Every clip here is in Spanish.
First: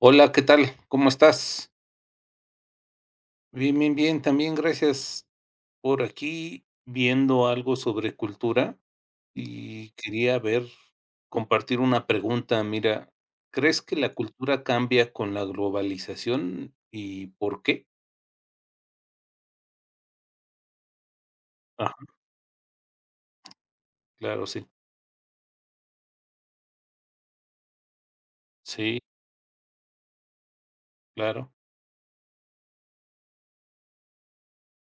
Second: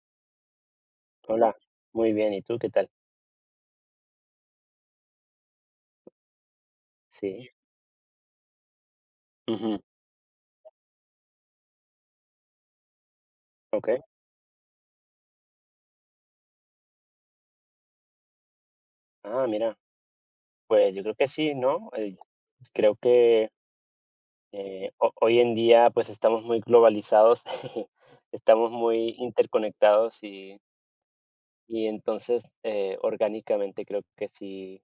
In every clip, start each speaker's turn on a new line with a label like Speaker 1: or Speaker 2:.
Speaker 1: Hola, ¿qué tal? ¿Cómo
Speaker 2: Hola,
Speaker 1: estás?
Speaker 2: muy bien. ¿Y tú qué tal?
Speaker 1: Bien, bien, bien, también gracias. Por aquí viendo
Speaker 2: Sí.
Speaker 1: algo sobre cultura
Speaker 2: Bien. ujú.
Speaker 1: y quería ver, compartir una pregunta. Mira, ¿crees
Speaker 2: Ok.
Speaker 1: que la cultura cambia con la globalización y por qué?
Speaker 2: Mira, pues yo creo que sí, ¿no?
Speaker 1: Ajá,
Speaker 2: Creo que
Speaker 1: claro, sí.
Speaker 2: hoy en día pues estamos muy globalizados, estamos
Speaker 1: Sí,
Speaker 2: muy interconectados
Speaker 1: claro.
Speaker 2: y entonces orgánicamente creo que sí,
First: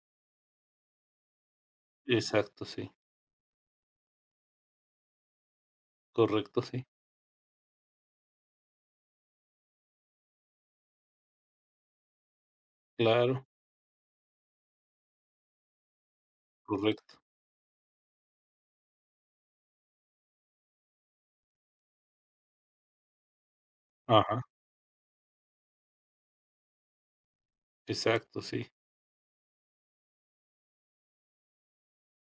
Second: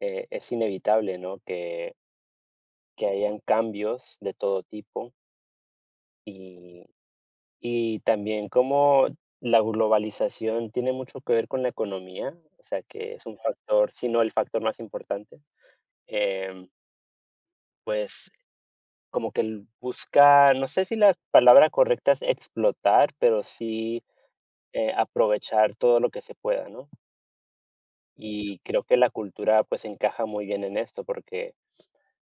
Speaker 2: es inevitable, ¿no?
Speaker 1: Exacto, sí.
Speaker 2: Que hayan cambios de todo tipo.
Speaker 1: Correcto, sí.
Speaker 2: Y también como la globalización tiene mucho que ver con la economía, o sea, que es un
Speaker 1: Claro,
Speaker 2: factor, si no el factor más importante, em,
Speaker 1: correcto.
Speaker 2: pues como que el busca, no sé si la palabra correcta es explotar, pero sí,
Speaker 1: Ajá,
Speaker 2: aprovechar todo lo que se pueda, ¿no?
Speaker 1: exacto,
Speaker 2: Y
Speaker 1: sí.
Speaker 2: creo que la cultura pues encaja muy bien en esto, porque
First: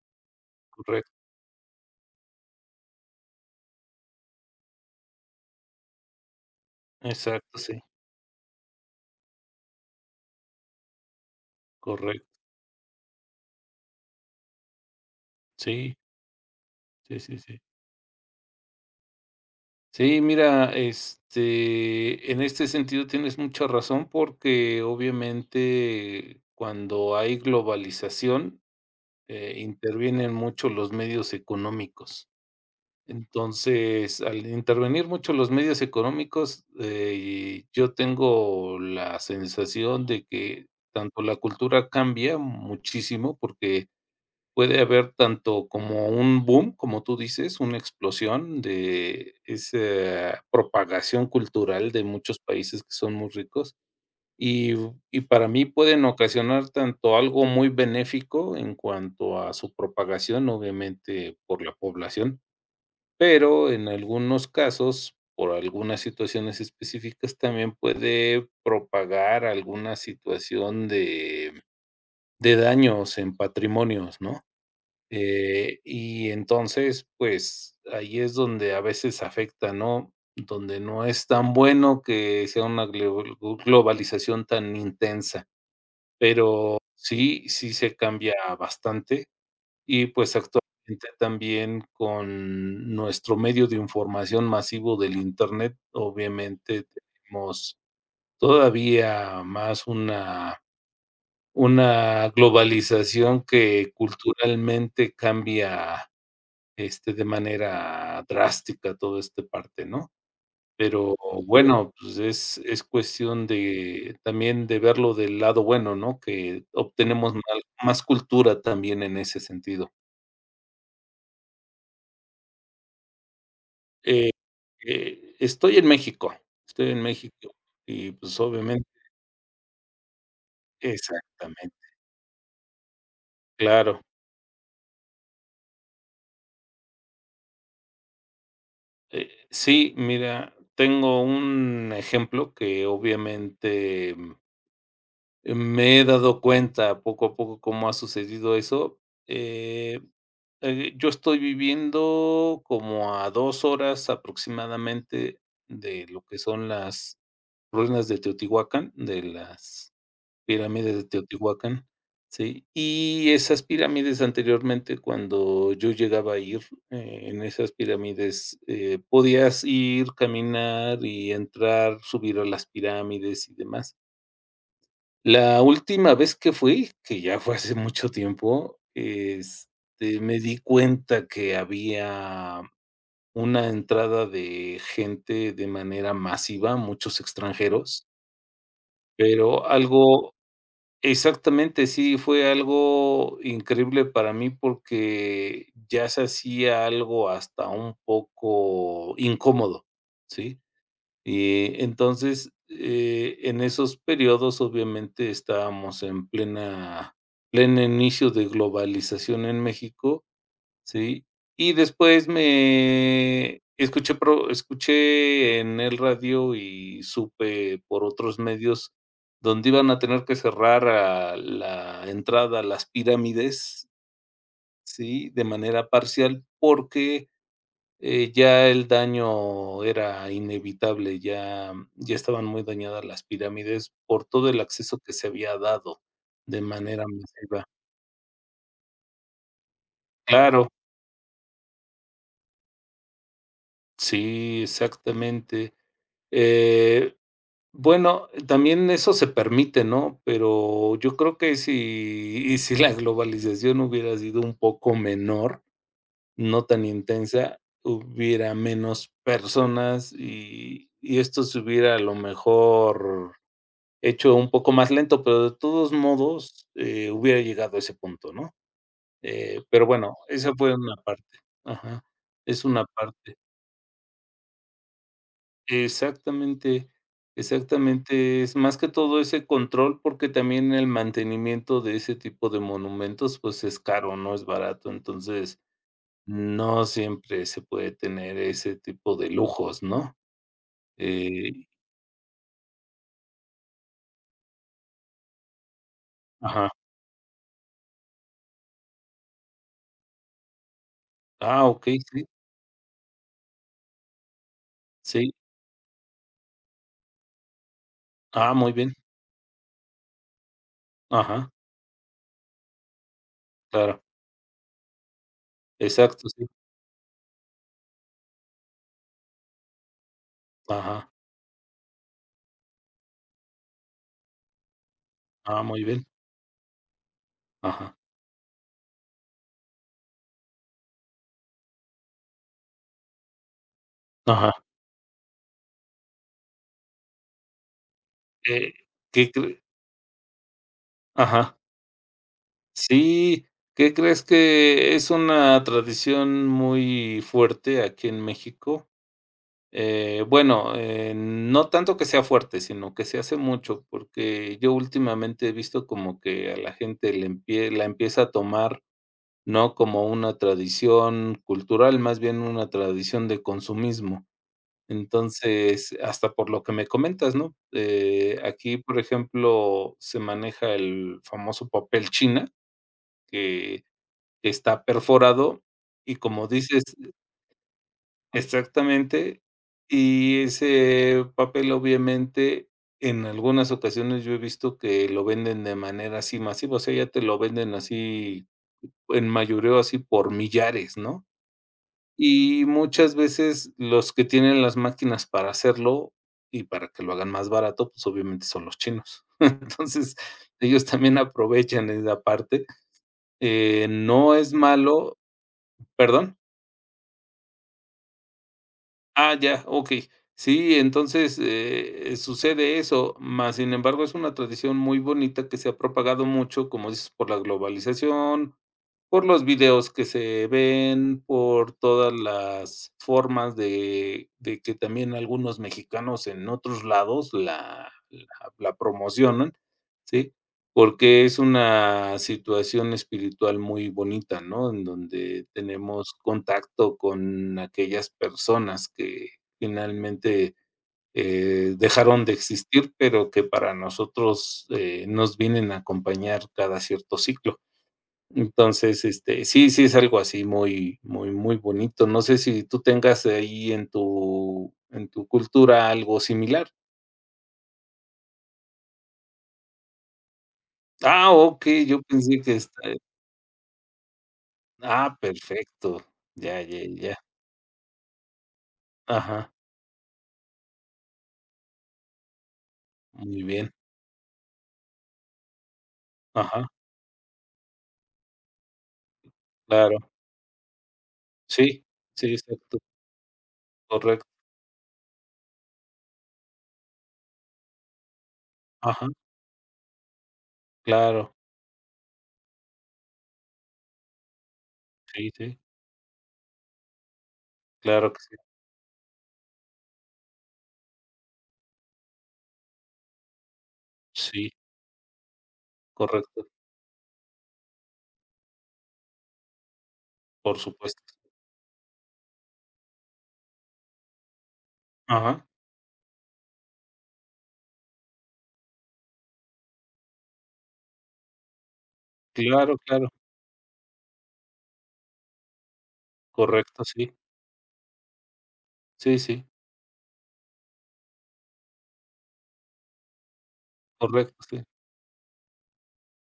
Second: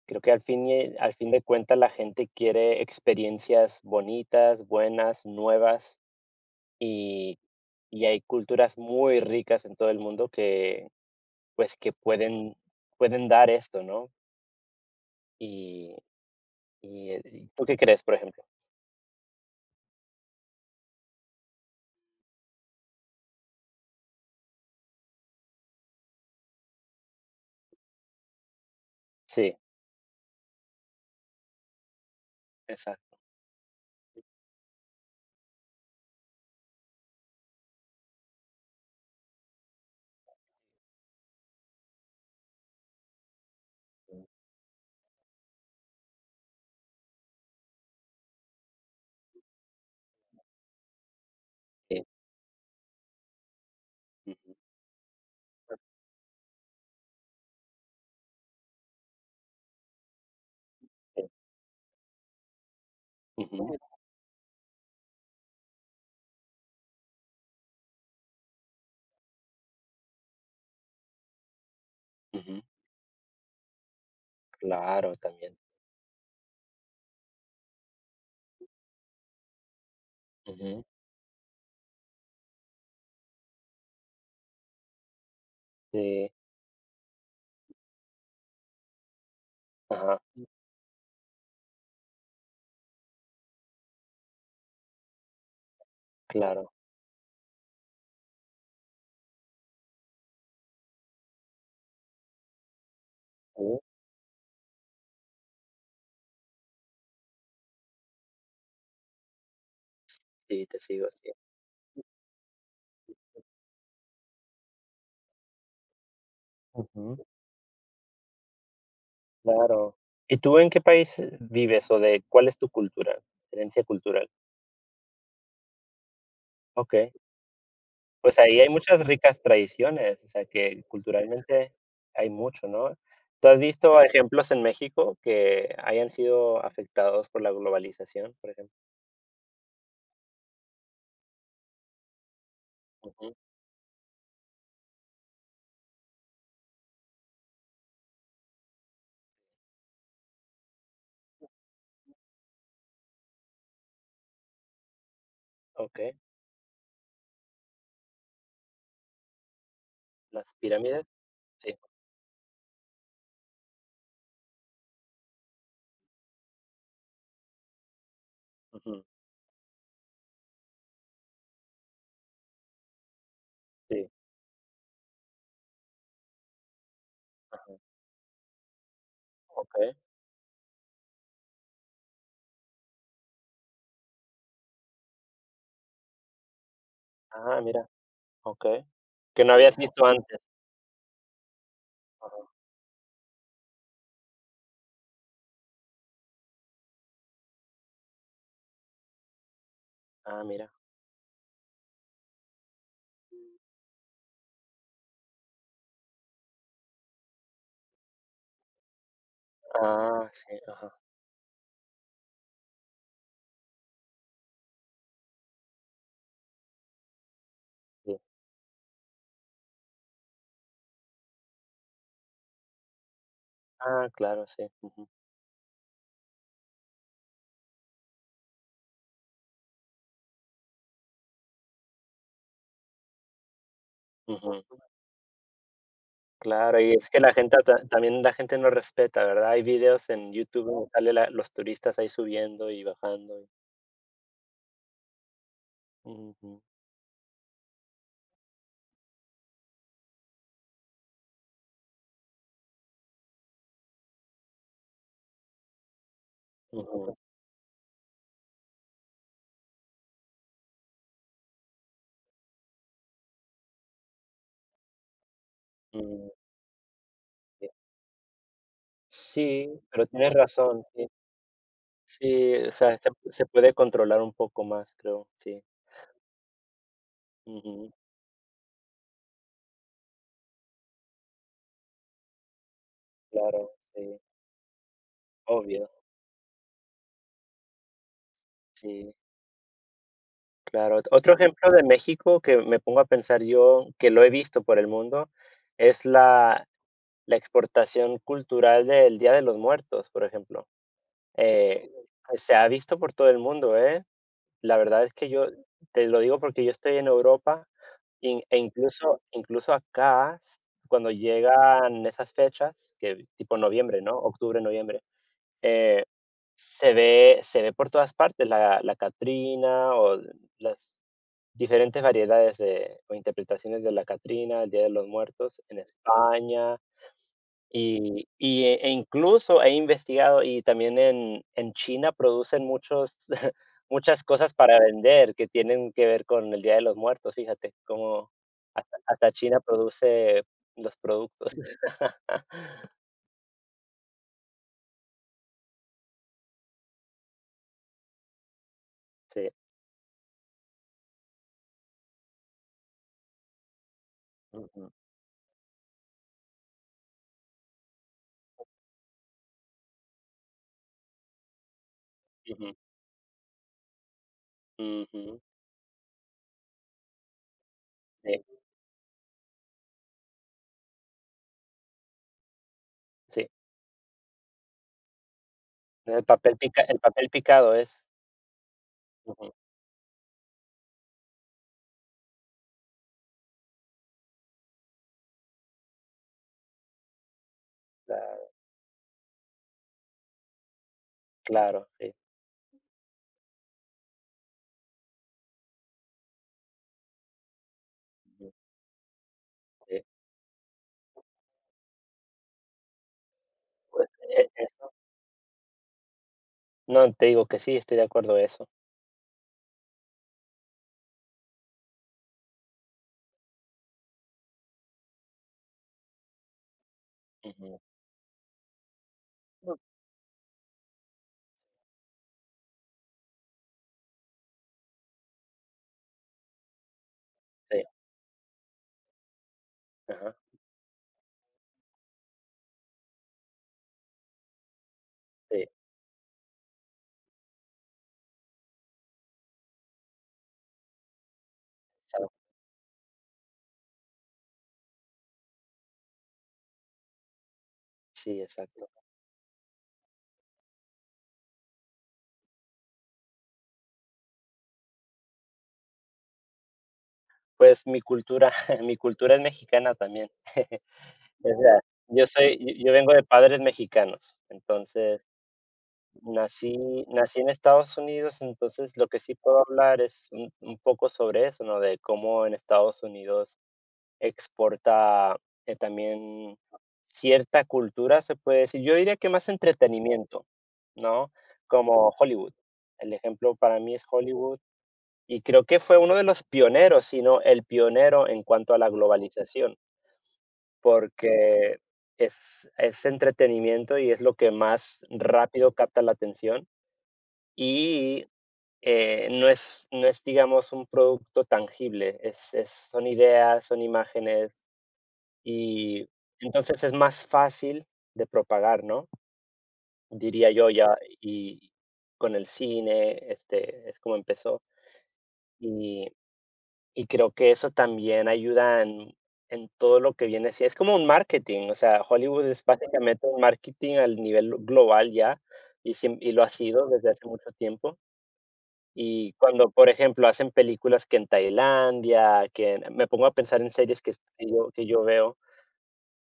Speaker 2: creo que
Speaker 1: Correcto.
Speaker 2: al fin de cuentas la gente quiere experiencias bonitas, buenas, nuevas. Y
Speaker 1: Exacto, sí.
Speaker 2: y hay culturas muy ricas en todo el mundo que, pues, que
Speaker 1: Correcto.
Speaker 2: pueden dar esto, ¿no?
Speaker 1: Sí,
Speaker 2: Y
Speaker 1: sí, sí,
Speaker 2: y
Speaker 1: sí.
Speaker 2: ¿tú qué crees, por ejemplo?
Speaker 1: Sí, mira, en este sentido tienes mucha razón porque obviamente cuando hay globalización,
Speaker 2: Sí,
Speaker 1: intervienen mucho los medios económicos.
Speaker 2: exacto.
Speaker 1: Entonces, al intervenir mucho los medios económicos, yo tengo la sensación de que tanto la cultura cambia muchísimo porque puede haber tanto como un boom, como tú dices, una explosión de esa propagación cultural de
Speaker 2: Sí,
Speaker 1: muchos países que son muy ricos
Speaker 2: ujú,
Speaker 1: y para mí pueden ocasionar tanto algo muy benéfico en cuanto a su propagación,
Speaker 2: sí,
Speaker 1: obviamente, por la población, pero
Speaker 2: ujú,
Speaker 1: en algunos casos, por algunas situaciones específicas, también puede propagar alguna situación de
Speaker 2: ujú,
Speaker 1: daños en patrimonios, ¿no?
Speaker 2: claro, también.
Speaker 1: Y entonces, pues, ahí es donde a veces afecta, ¿no? Donde
Speaker 2: Ujú,
Speaker 1: no es tan bueno que sea una globalización tan intensa,
Speaker 2: sí,
Speaker 1: pero sí, sí se cambia bastante y,
Speaker 2: ajá,
Speaker 1: pues, actualmente también con nuestro medio de información masivo del Internet,
Speaker 2: claro.
Speaker 1: obviamente tenemos todavía más una globalización
Speaker 2: Sí,
Speaker 1: que culturalmente cambia de manera drástica toda esta parte, ¿no?
Speaker 2: sí, te sigo,
Speaker 1: Pero,
Speaker 2: sí.
Speaker 1: sí, bueno, pues es cuestión de también de verlo del lado bueno, ¿no? Que
Speaker 2: Ujú,
Speaker 1: obtenemos mal más cultura también en ese sentido.
Speaker 2: claro. ¿Y tú en qué país vives o de cuál es tu cultura, herencia cultural?
Speaker 1: Eh, estoy en México, estoy en
Speaker 2: Okey.
Speaker 1: México y, pues,
Speaker 2: Pues ahí hay
Speaker 1: obviamente.
Speaker 2: muchas ricas tradiciones, o sea, que culturalmente
Speaker 1: Exactamente,
Speaker 2: hay mucho, ¿no? ¿Tú has
Speaker 1: claro.
Speaker 2: visto ejemplos en México que hayan sido afectados por la globalización, por ejemplo?
Speaker 1: Sí, mira, tengo un ejemplo que
Speaker 2: Ujú,
Speaker 1: obviamente me he dado cuenta poco a poco cómo ha sucedido eso. Eh, yo estoy viviendo como a 2 horas aproximadamente de
Speaker 2: okey.
Speaker 1: lo que son las ruinas de Teotihuacán, de las
Speaker 2: ¿Las
Speaker 1: pirámides de
Speaker 2: pirámides? Sí,
Speaker 1: Teotihuacán, sí, y esas pirámides anteriormente, cuando yo llegaba a ir, en esas pirámides,
Speaker 2: ujú,
Speaker 1: podías ir, caminar y entrar, subir a las pirámides y demás.
Speaker 2: sí,
Speaker 1: La última vez que fui, que ya fue hace
Speaker 2: ajá,
Speaker 1: mucho tiempo,
Speaker 2: okey.
Speaker 1: me di cuenta que había una entrada de gente de manera masiva, muchos
Speaker 2: Ah, mira,
Speaker 1: extranjeros.
Speaker 2: okey. Que no
Speaker 1: pero
Speaker 2: habías visto
Speaker 1: algo
Speaker 2: antes.
Speaker 1: exactamente, sí,
Speaker 2: Ajá.
Speaker 1: fue algo increíble para mí porque ya se hacía algo hasta un poco incómodo,
Speaker 2: Ah,
Speaker 1: ¿sí?
Speaker 2: mira.
Speaker 1: Y entonces, en esos periodos, obviamente, estábamos en plena pleno inicio de globalización en México,
Speaker 2: Ah, sí, ajá,
Speaker 1: ¿sí? Y después me escuché pro escuché en el radio y supe por
Speaker 2: sí.
Speaker 1: otros medios donde iban a tener que cerrar a la entrada a las pirámides,
Speaker 2: Ah, claro, sí, ujú,
Speaker 1: ¿sí? De manera parcial, porque ya el daño era inevitable, ya estaban muy dañadas las pirámides por todo el
Speaker 2: ujú.
Speaker 1: acceso que se había dado de
Speaker 2: Claro, y
Speaker 1: manera
Speaker 2: es que la gente
Speaker 1: masiva.
Speaker 2: ta también la gente no respeta, ¿verdad? Hay videos en YouTube
Speaker 1: Claro,
Speaker 2: donde sale la los turistas ahí subiendo y bajando. Y-
Speaker 1: sí, exactamente.
Speaker 2: ujú,
Speaker 1: Eh, bueno, también eso se permite, ¿no? Pero yo creo que si la globalización hubiera sido un poco menor, no tan
Speaker 2: ujú,
Speaker 1: intensa, hubiera menos personas y esto se hubiera a lo mejor hecho un poco más lento, pero de todos
Speaker 2: mm,
Speaker 1: modos, hubiera
Speaker 2: sí.
Speaker 1: llegado a ese punto, ¿no? Eh,
Speaker 2: Sí,
Speaker 1: pero
Speaker 2: pero
Speaker 1: bueno,
Speaker 2: tienes
Speaker 1: esa fue
Speaker 2: razón,
Speaker 1: una
Speaker 2: sí.
Speaker 1: parte. Ajá,
Speaker 2: Sí,
Speaker 1: es
Speaker 2: o
Speaker 1: una
Speaker 2: sea, se
Speaker 1: parte.
Speaker 2: se puede controlar un poco más, creo, sí.
Speaker 1: Exactamente,
Speaker 2: Ujú,
Speaker 1: exactamente. Es más que todo ese control, porque también el mantenimiento de ese tipo de monumentos, pues,
Speaker 2: claro,
Speaker 1: es caro,
Speaker 2: sí,
Speaker 1: no es barato. Entonces,
Speaker 2: obvio,
Speaker 1: no siempre se puede tener ese
Speaker 2: sí,
Speaker 1: tipo de lujos, ¿no?
Speaker 2: claro. Otro
Speaker 1: Eh
Speaker 2: ejemplo de México que me pongo a pensar yo, que lo he visto por el mundo, es la
Speaker 1: ajá.
Speaker 2: la exportación cultural del Día de los Muertos, por ejemplo.
Speaker 1: Ah,
Speaker 2: Eh,
Speaker 1: okey, sí,
Speaker 2: pues, se ha visto por todo el mundo, ¿eh? La verdad es que
Speaker 1: sí.
Speaker 2: yo te lo digo porque yo estoy en Europa
Speaker 1: Ah, muy bien.
Speaker 2: incluso acá, s- cuando
Speaker 1: Ajá,
Speaker 2: llegan esas fechas, que tipo noviembre,
Speaker 1: claro.
Speaker 2: ¿no? Octubre, noviembre, eh,
Speaker 1: Exacto, sí.
Speaker 2: se ve por todas partes la, la Catrina o las
Speaker 1: Ajá.
Speaker 2: diferentes variedades de, o interpretaciones de la Catrina, el Día de los Muertos
Speaker 1: Ah,
Speaker 2: en
Speaker 1: muy bien.
Speaker 2: España,
Speaker 1: Ajá,
Speaker 2: y, e incluso he investigado, y también en China producen muchos muchas cosas
Speaker 1: ajá.
Speaker 2: para vender que tienen que ver con el Día de los Muertos, fíjate, como
Speaker 1: Eh,
Speaker 2: hasta
Speaker 1: ¿qué
Speaker 2: hasta China
Speaker 1: cre?
Speaker 2: produce los productos.
Speaker 1: Ajá. Sí, ¿qué crees? Que es una tradición muy fuerte aquí en México.
Speaker 2: Sí.
Speaker 1: Bueno, no tanto que sea fuerte, sino que se hace mucho, porque yo
Speaker 2: Ujú,
Speaker 1: últimamente he visto como que a la gente le empie la empieza a tomar, no como una tradición cultural, más bien una
Speaker 2: ujú,
Speaker 1: tradición de consumismo.
Speaker 2: ujú.
Speaker 1: Entonces, hasta por lo que me comentas, ¿no? Eh,
Speaker 2: Sí,
Speaker 1: aquí, por ejemplo, se maneja el famoso papel china,
Speaker 2: sí.
Speaker 1: que está perforado y como dices
Speaker 2: El papel picado es.
Speaker 1: exactamente,
Speaker 2: Ujú,
Speaker 1: y ese papel obviamente en algunas ocasiones yo he visto que lo venden de manera así masiva, o sea, ya te lo venden así
Speaker 2: claro,
Speaker 1: en mayoreo así por millares, ¿no?
Speaker 2: claro, sí,
Speaker 1: Y muchas veces los que tienen las máquinas para hacerlo y para que lo hagan más barato, pues obviamente
Speaker 2: ujú,
Speaker 1: son los chinos.
Speaker 2: sí.
Speaker 1: Entonces, ellos también aprovechan esa parte. Eh,
Speaker 2: Pues,
Speaker 1: no es
Speaker 2: eso.
Speaker 1: malo. ¿Perdón?
Speaker 2: No, te digo que sí, estoy de acuerdo en eso.
Speaker 1: Ah, ya, okey. Sí, entonces, sucede eso, mas sin embargo, es una tradición muy bonita que se ha propagado mucho, como dices, por la
Speaker 2: Ujú.
Speaker 1: globalización. Por los
Speaker 2: No,
Speaker 1: videos que se ven, por todas las formas de que también algunos mexicanos en otros lados
Speaker 2: sí,
Speaker 1: la promocionan, ¿sí?
Speaker 2: ajá,
Speaker 1: Porque es una situación espiritual muy bonita, ¿no? En donde
Speaker 2: sí,
Speaker 1: tenemos contacto con aquellas personas que finalmente, dejaron de existir, pero que para nosotros, nos vienen a acompañar cada cierto ciclo.
Speaker 2: sí, exacto.
Speaker 1: Entonces, sí, sí es algo así muy, muy, muy bonito. No sé si tú tengas ahí en tu cultura algo similar.
Speaker 2: Pues mi cultura mi cultura es mexicana también.
Speaker 1: Ah,
Speaker 2: O sea,
Speaker 1: okey, yo
Speaker 2: yo
Speaker 1: pensé que
Speaker 2: soy
Speaker 1: está.
Speaker 2: yo yo vengo de padres mexicanos,
Speaker 1: Ah,
Speaker 2: entonces
Speaker 1: perfecto. Ya,
Speaker 2: nací
Speaker 1: ya, ya.
Speaker 2: nací en Estados Unidos, entonces lo que sí
Speaker 1: Ajá,
Speaker 2: puedo hablar es un poco sobre eso, ¿no? De cómo en Estados
Speaker 1: muy
Speaker 2: Unidos
Speaker 1: bien.
Speaker 2: exporta, también
Speaker 1: Ajá,
Speaker 2: cierta cultura, se puede decir. Yo diría que más
Speaker 1: claro.
Speaker 2: entretenimiento, ¿no?
Speaker 1: Sí,
Speaker 2: Como
Speaker 1: sí,
Speaker 2: Hollywood.
Speaker 1: exacto,
Speaker 2: El ejemplo para mí es
Speaker 1: correcto.
Speaker 2: Hollywood. Y creo que fue uno de los pioneros, si no el pionero en cuanto a la
Speaker 1: Ajá,
Speaker 2: globalización,
Speaker 1: claro.
Speaker 2: porque es entretenimiento y es lo que más
Speaker 1: Sí, sí,
Speaker 2: rápido capta la atención,
Speaker 1: claro que
Speaker 2: y
Speaker 1: sí.
Speaker 2: no es, no es, digamos, un producto tangible, es- son ideas, son
Speaker 1: Sí,
Speaker 2: imágenes y
Speaker 1: correcto,
Speaker 2: entonces es más fácil de propagar, ¿no? Diría
Speaker 1: por
Speaker 2: yo ya,
Speaker 1: supuesto.
Speaker 2: y con el cine, este, es como empezó.
Speaker 1: Ajá,
Speaker 2: Y creo que eso también ayuda en todo lo que viene así. Es como un marketing, o sea, Hollywood es
Speaker 1: claro, claro,
Speaker 2: básicamente un marketing al nivel global ya, y siem y lo ha
Speaker 1: correcto,
Speaker 2: sido desde
Speaker 1: sí.
Speaker 2: hace mucho tiempo.
Speaker 1: Sí,
Speaker 2: Y
Speaker 1: sí,
Speaker 2: cuando, por ejemplo, hacen películas que en Tailandia, que en me pongo a pensar en series
Speaker 1: correcto, sí.
Speaker 2: que yo veo.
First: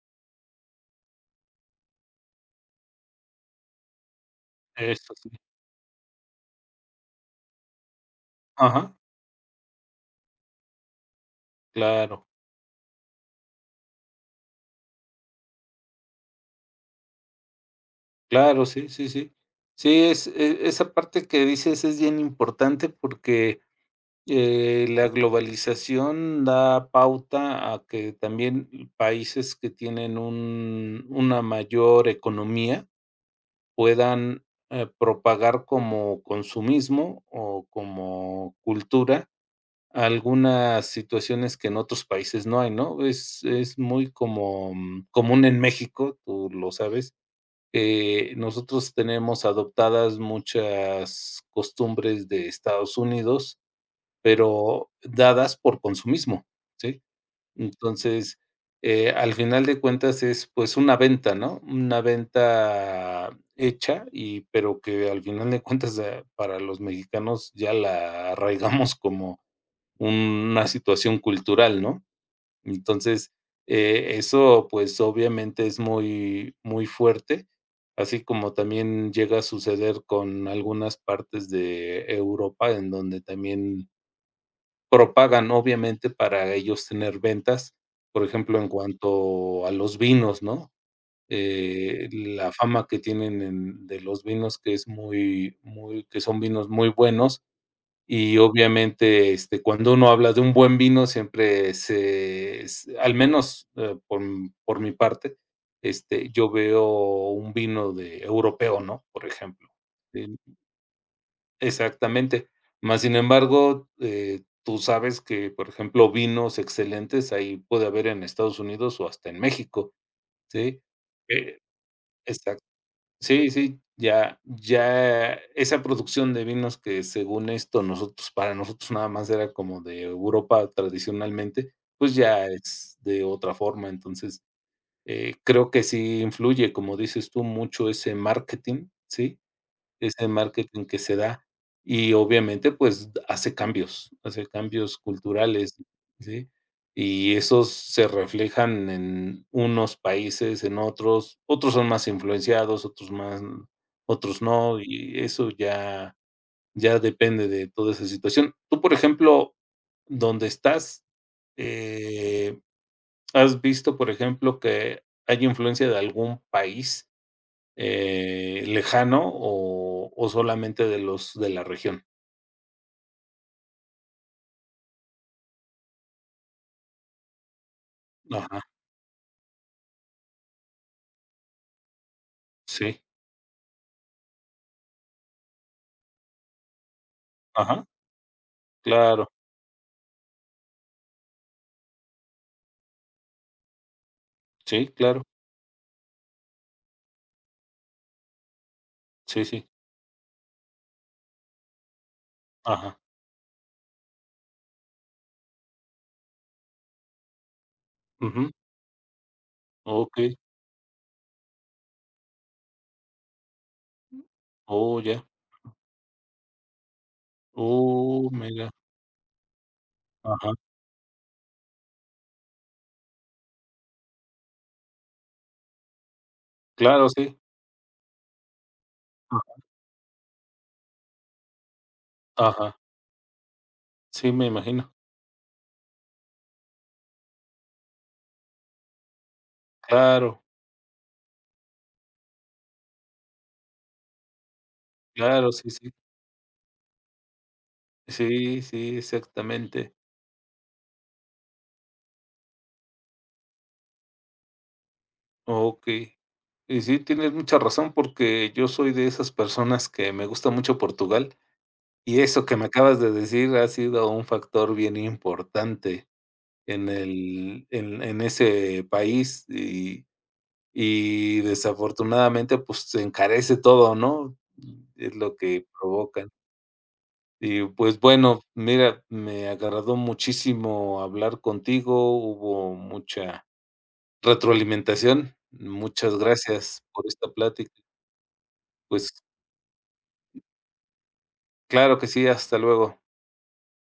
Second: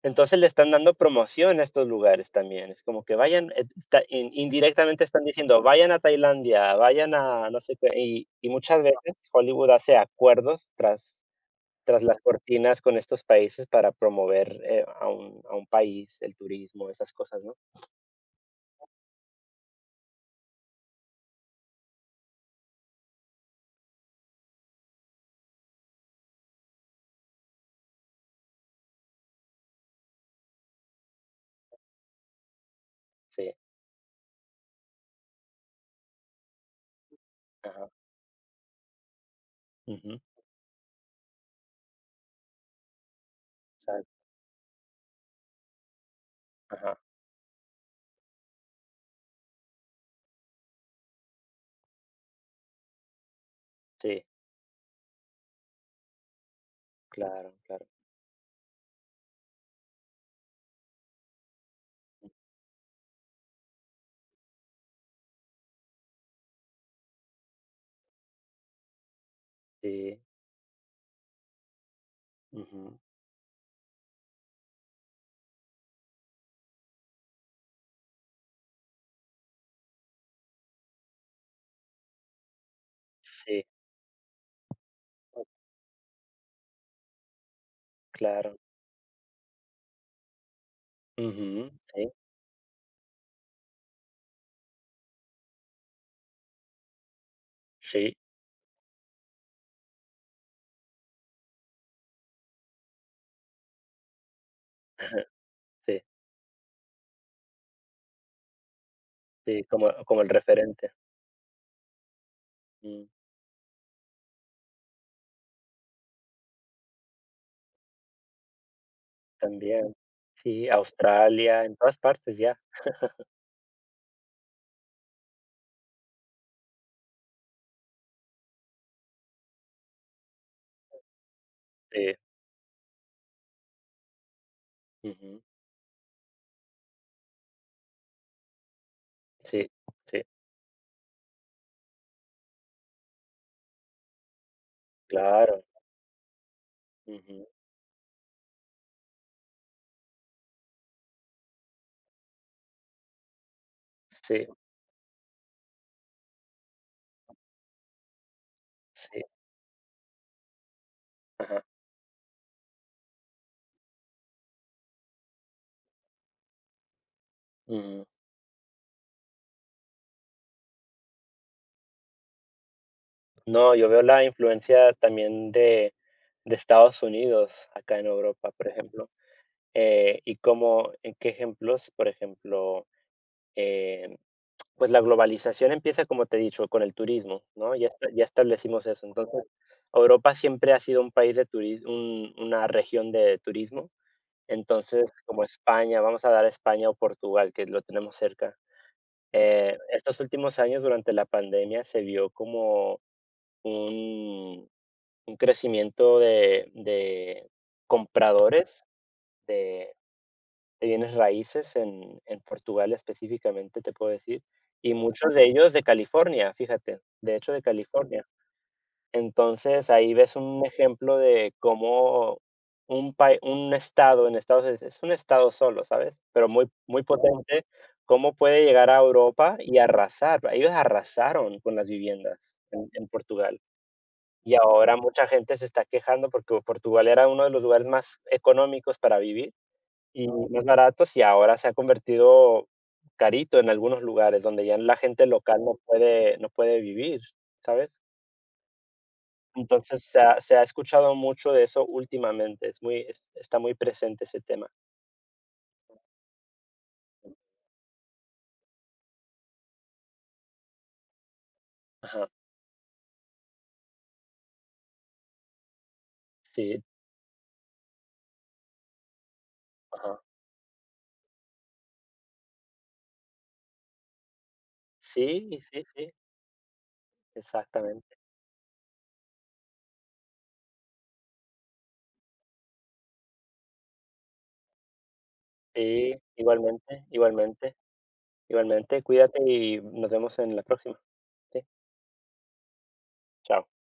Speaker 2: Entonces, le están dando promoción a estos lugares también. Es como que vayan, está in indirectamente
Speaker 1: Eso
Speaker 2: están
Speaker 1: sí.
Speaker 2: diciendo: "Vayan a Tailandia, vayan a no sé qué". Y muchas
Speaker 1: Ajá,
Speaker 2: veces Hollywood hace acuerdos tras las
Speaker 1: claro.
Speaker 2: cortinas con estos países para promover, a un país, el turismo, esas cosas, ¿no?
Speaker 1: Claro, sí, sí, sí. Sí, es esa parte que dices es bien importante porque, la globalización da pauta a que también países que tienen un una mayor economía
Speaker 2: Sí,
Speaker 1: puedan, propagar como consumismo o
Speaker 2: ajá,
Speaker 1: como cultura
Speaker 2: ujú,
Speaker 1: algunas situaciones que en otros países no hay, ¿no? Es muy
Speaker 2: exacto,
Speaker 1: como común en México, tú lo
Speaker 2: ajá,
Speaker 1: sabes, nosotros tenemos adoptadas muchas costumbres de Estados Unidos,
Speaker 2: sí,
Speaker 1: pero dadas por consumismo, ¿sí?
Speaker 2: claro, claro,
Speaker 1: Entonces, al final de cuentas es, pues, una venta, ¿no? Una venta hecha pero que al final de cuentas, para los mexicanos ya la arraigamos como
Speaker 2: sí,
Speaker 1: una situación cultural, ¿no?
Speaker 2: ujú,
Speaker 1: Entonces, eso, pues, obviamente es muy, muy fuerte, así como también llega a suceder con algunas partes de Europa, en donde
Speaker 2: sí,
Speaker 1: también
Speaker 2: o
Speaker 1: propagan, obviamente, para ellos tener ventas, por
Speaker 2: claro,
Speaker 1: ejemplo, en cuanto a los vinos, ¿no?
Speaker 2: ujú,
Speaker 1: Eh,
Speaker 2: sí,
Speaker 1: la fama que tienen en de los vinos, que son vinos muy buenos.
Speaker 2: sí,
Speaker 1: Y obviamente, cuando uno habla de un buen vino, siempre se s al menos, por m por mi parte,
Speaker 2: sí,
Speaker 1: yo veo un vino de europeo, ¿no? Por
Speaker 2: sí,
Speaker 1: ejemplo.
Speaker 2: como como el
Speaker 1: En
Speaker 2: referente,
Speaker 1: exactamente. Más
Speaker 2: mm,
Speaker 1: sin embargo, tú sabes que, por ejemplo, vinos excelentes ahí puede haber en Estados Unidos o hasta en México,
Speaker 2: también, sí,
Speaker 1: ¿sí? Eh,
Speaker 2: Australia, en todas partes ya,
Speaker 1: Sí, sí, ya esa producción de vinos que según esto nosotros para nosotros nada más era como de Europa tradicionalmente, pues
Speaker 2: sí,
Speaker 1: ya es de otra forma. Entonces,
Speaker 2: ujú,
Speaker 1: creo que sí influye, como dices tú, mucho ese marketing, ¿sí?
Speaker 2: sí, sí,
Speaker 1: Ese marketing que se da y obviamente, pues, hace cambios
Speaker 2: claro,
Speaker 1: culturales, ¿sí? Y
Speaker 2: ujú,
Speaker 1: esos se reflejan en unos países, en otros, otros son más influenciados, otros más, otros
Speaker 2: sí,
Speaker 1: no, y eso ya ya depende de toda esa situación. Tú, por
Speaker 2: sí,
Speaker 1: ejemplo, donde estás,
Speaker 2: ajá,
Speaker 1: eh, ¿has visto, por ejemplo, que hay influencia de algún país?
Speaker 2: ujú.
Speaker 1: Lejano o solamente de los de la región.
Speaker 2: No, yo veo la influencia también de Estados Unidos acá en Europa,
Speaker 1: Ajá,
Speaker 2: por ejemplo. Y cómo, en qué ejemplos, por ejemplo,
Speaker 1: sí,
Speaker 2: eh, pues la globalización empieza, como te he dicho, con el turismo, ¿no?
Speaker 1: ajá,
Speaker 2: Ya, esta- ya establecimos eso.
Speaker 1: claro,
Speaker 2: Entonces, Europa siempre ha sido un país de turismo, una región de turismo.
Speaker 1: sí,
Speaker 2: Entonces,
Speaker 1: claro,
Speaker 2: como España, vamos a dar a España o Portugal, que lo tenemos cerca.
Speaker 1: sí, sí,
Speaker 2: Estos últimos años, durante la pandemia, se vio
Speaker 1: ajá,
Speaker 2: como un, un crecimiento de
Speaker 1: ujú,
Speaker 2: compradores de
Speaker 1: okey.
Speaker 2: de bienes raíces en Portugal específicamente, te puedo decir, y
Speaker 1: Oh, ya.
Speaker 2: muchos de ellos de California, fíjate, de hecho, de California.
Speaker 1: Oh, mira,
Speaker 2: Entonces, ahí ves
Speaker 1: ajá,
Speaker 2: un ejemplo de cómo un estado en Estados es un estado solo, ¿sabes? Pero muy muy
Speaker 1: claro, sí,
Speaker 2: potente, cómo puede llegar a Europa y arrasar. Ellos arrasaron con las viviendas
Speaker 1: ajá,
Speaker 2: en Portugal.
Speaker 1: sí, me
Speaker 2: Y
Speaker 1: imagino.
Speaker 2: ahora mucha gente se está quejando porque Portugal era uno de los lugares más económicos para vivir y
Speaker 1: Claro,
Speaker 2: más baratos, y ahora se ha convertido carito en algunos lugares donde ya la gente
Speaker 1: claro,
Speaker 2: local
Speaker 1: sí, sí,
Speaker 2: no puede vivir, ¿sabes?
Speaker 1: sí, sí, exactamente.
Speaker 2: Entonces se ha escuchado mucho de eso últimamente, es muy es está muy presente ese tema.
Speaker 1: Okey. Y sí, tienes mucha razón, porque yo soy de esas personas que me gusta mucho Portugal. Y
Speaker 2: Ajá,
Speaker 1: eso que me acabas de decir ha sido un factor bien importante
Speaker 2: sí,
Speaker 1: en el en ese país y
Speaker 2: ajá.
Speaker 1: desafortunadamente, pues, se encarece todo, ¿no? Es lo
Speaker 2: Sí,
Speaker 1: que
Speaker 2: sí, sí,
Speaker 1: provocan. Y, pues,
Speaker 2: exactamente.
Speaker 1: bueno, mira, me agradó muchísimo hablar contigo, hubo mucha retroalimentación.
Speaker 2: Sí,
Speaker 1: Muchas gracias
Speaker 2: igualmente,
Speaker 1: por esta plática.
Speaker 2: igualmente, igualmente,
Speaker 1: Pues,
Speaker 2: cuídate y nos vemos en la próxima. Sí,
Speaker 1: claro que sí, hasta luego.
Speaker 2: chao.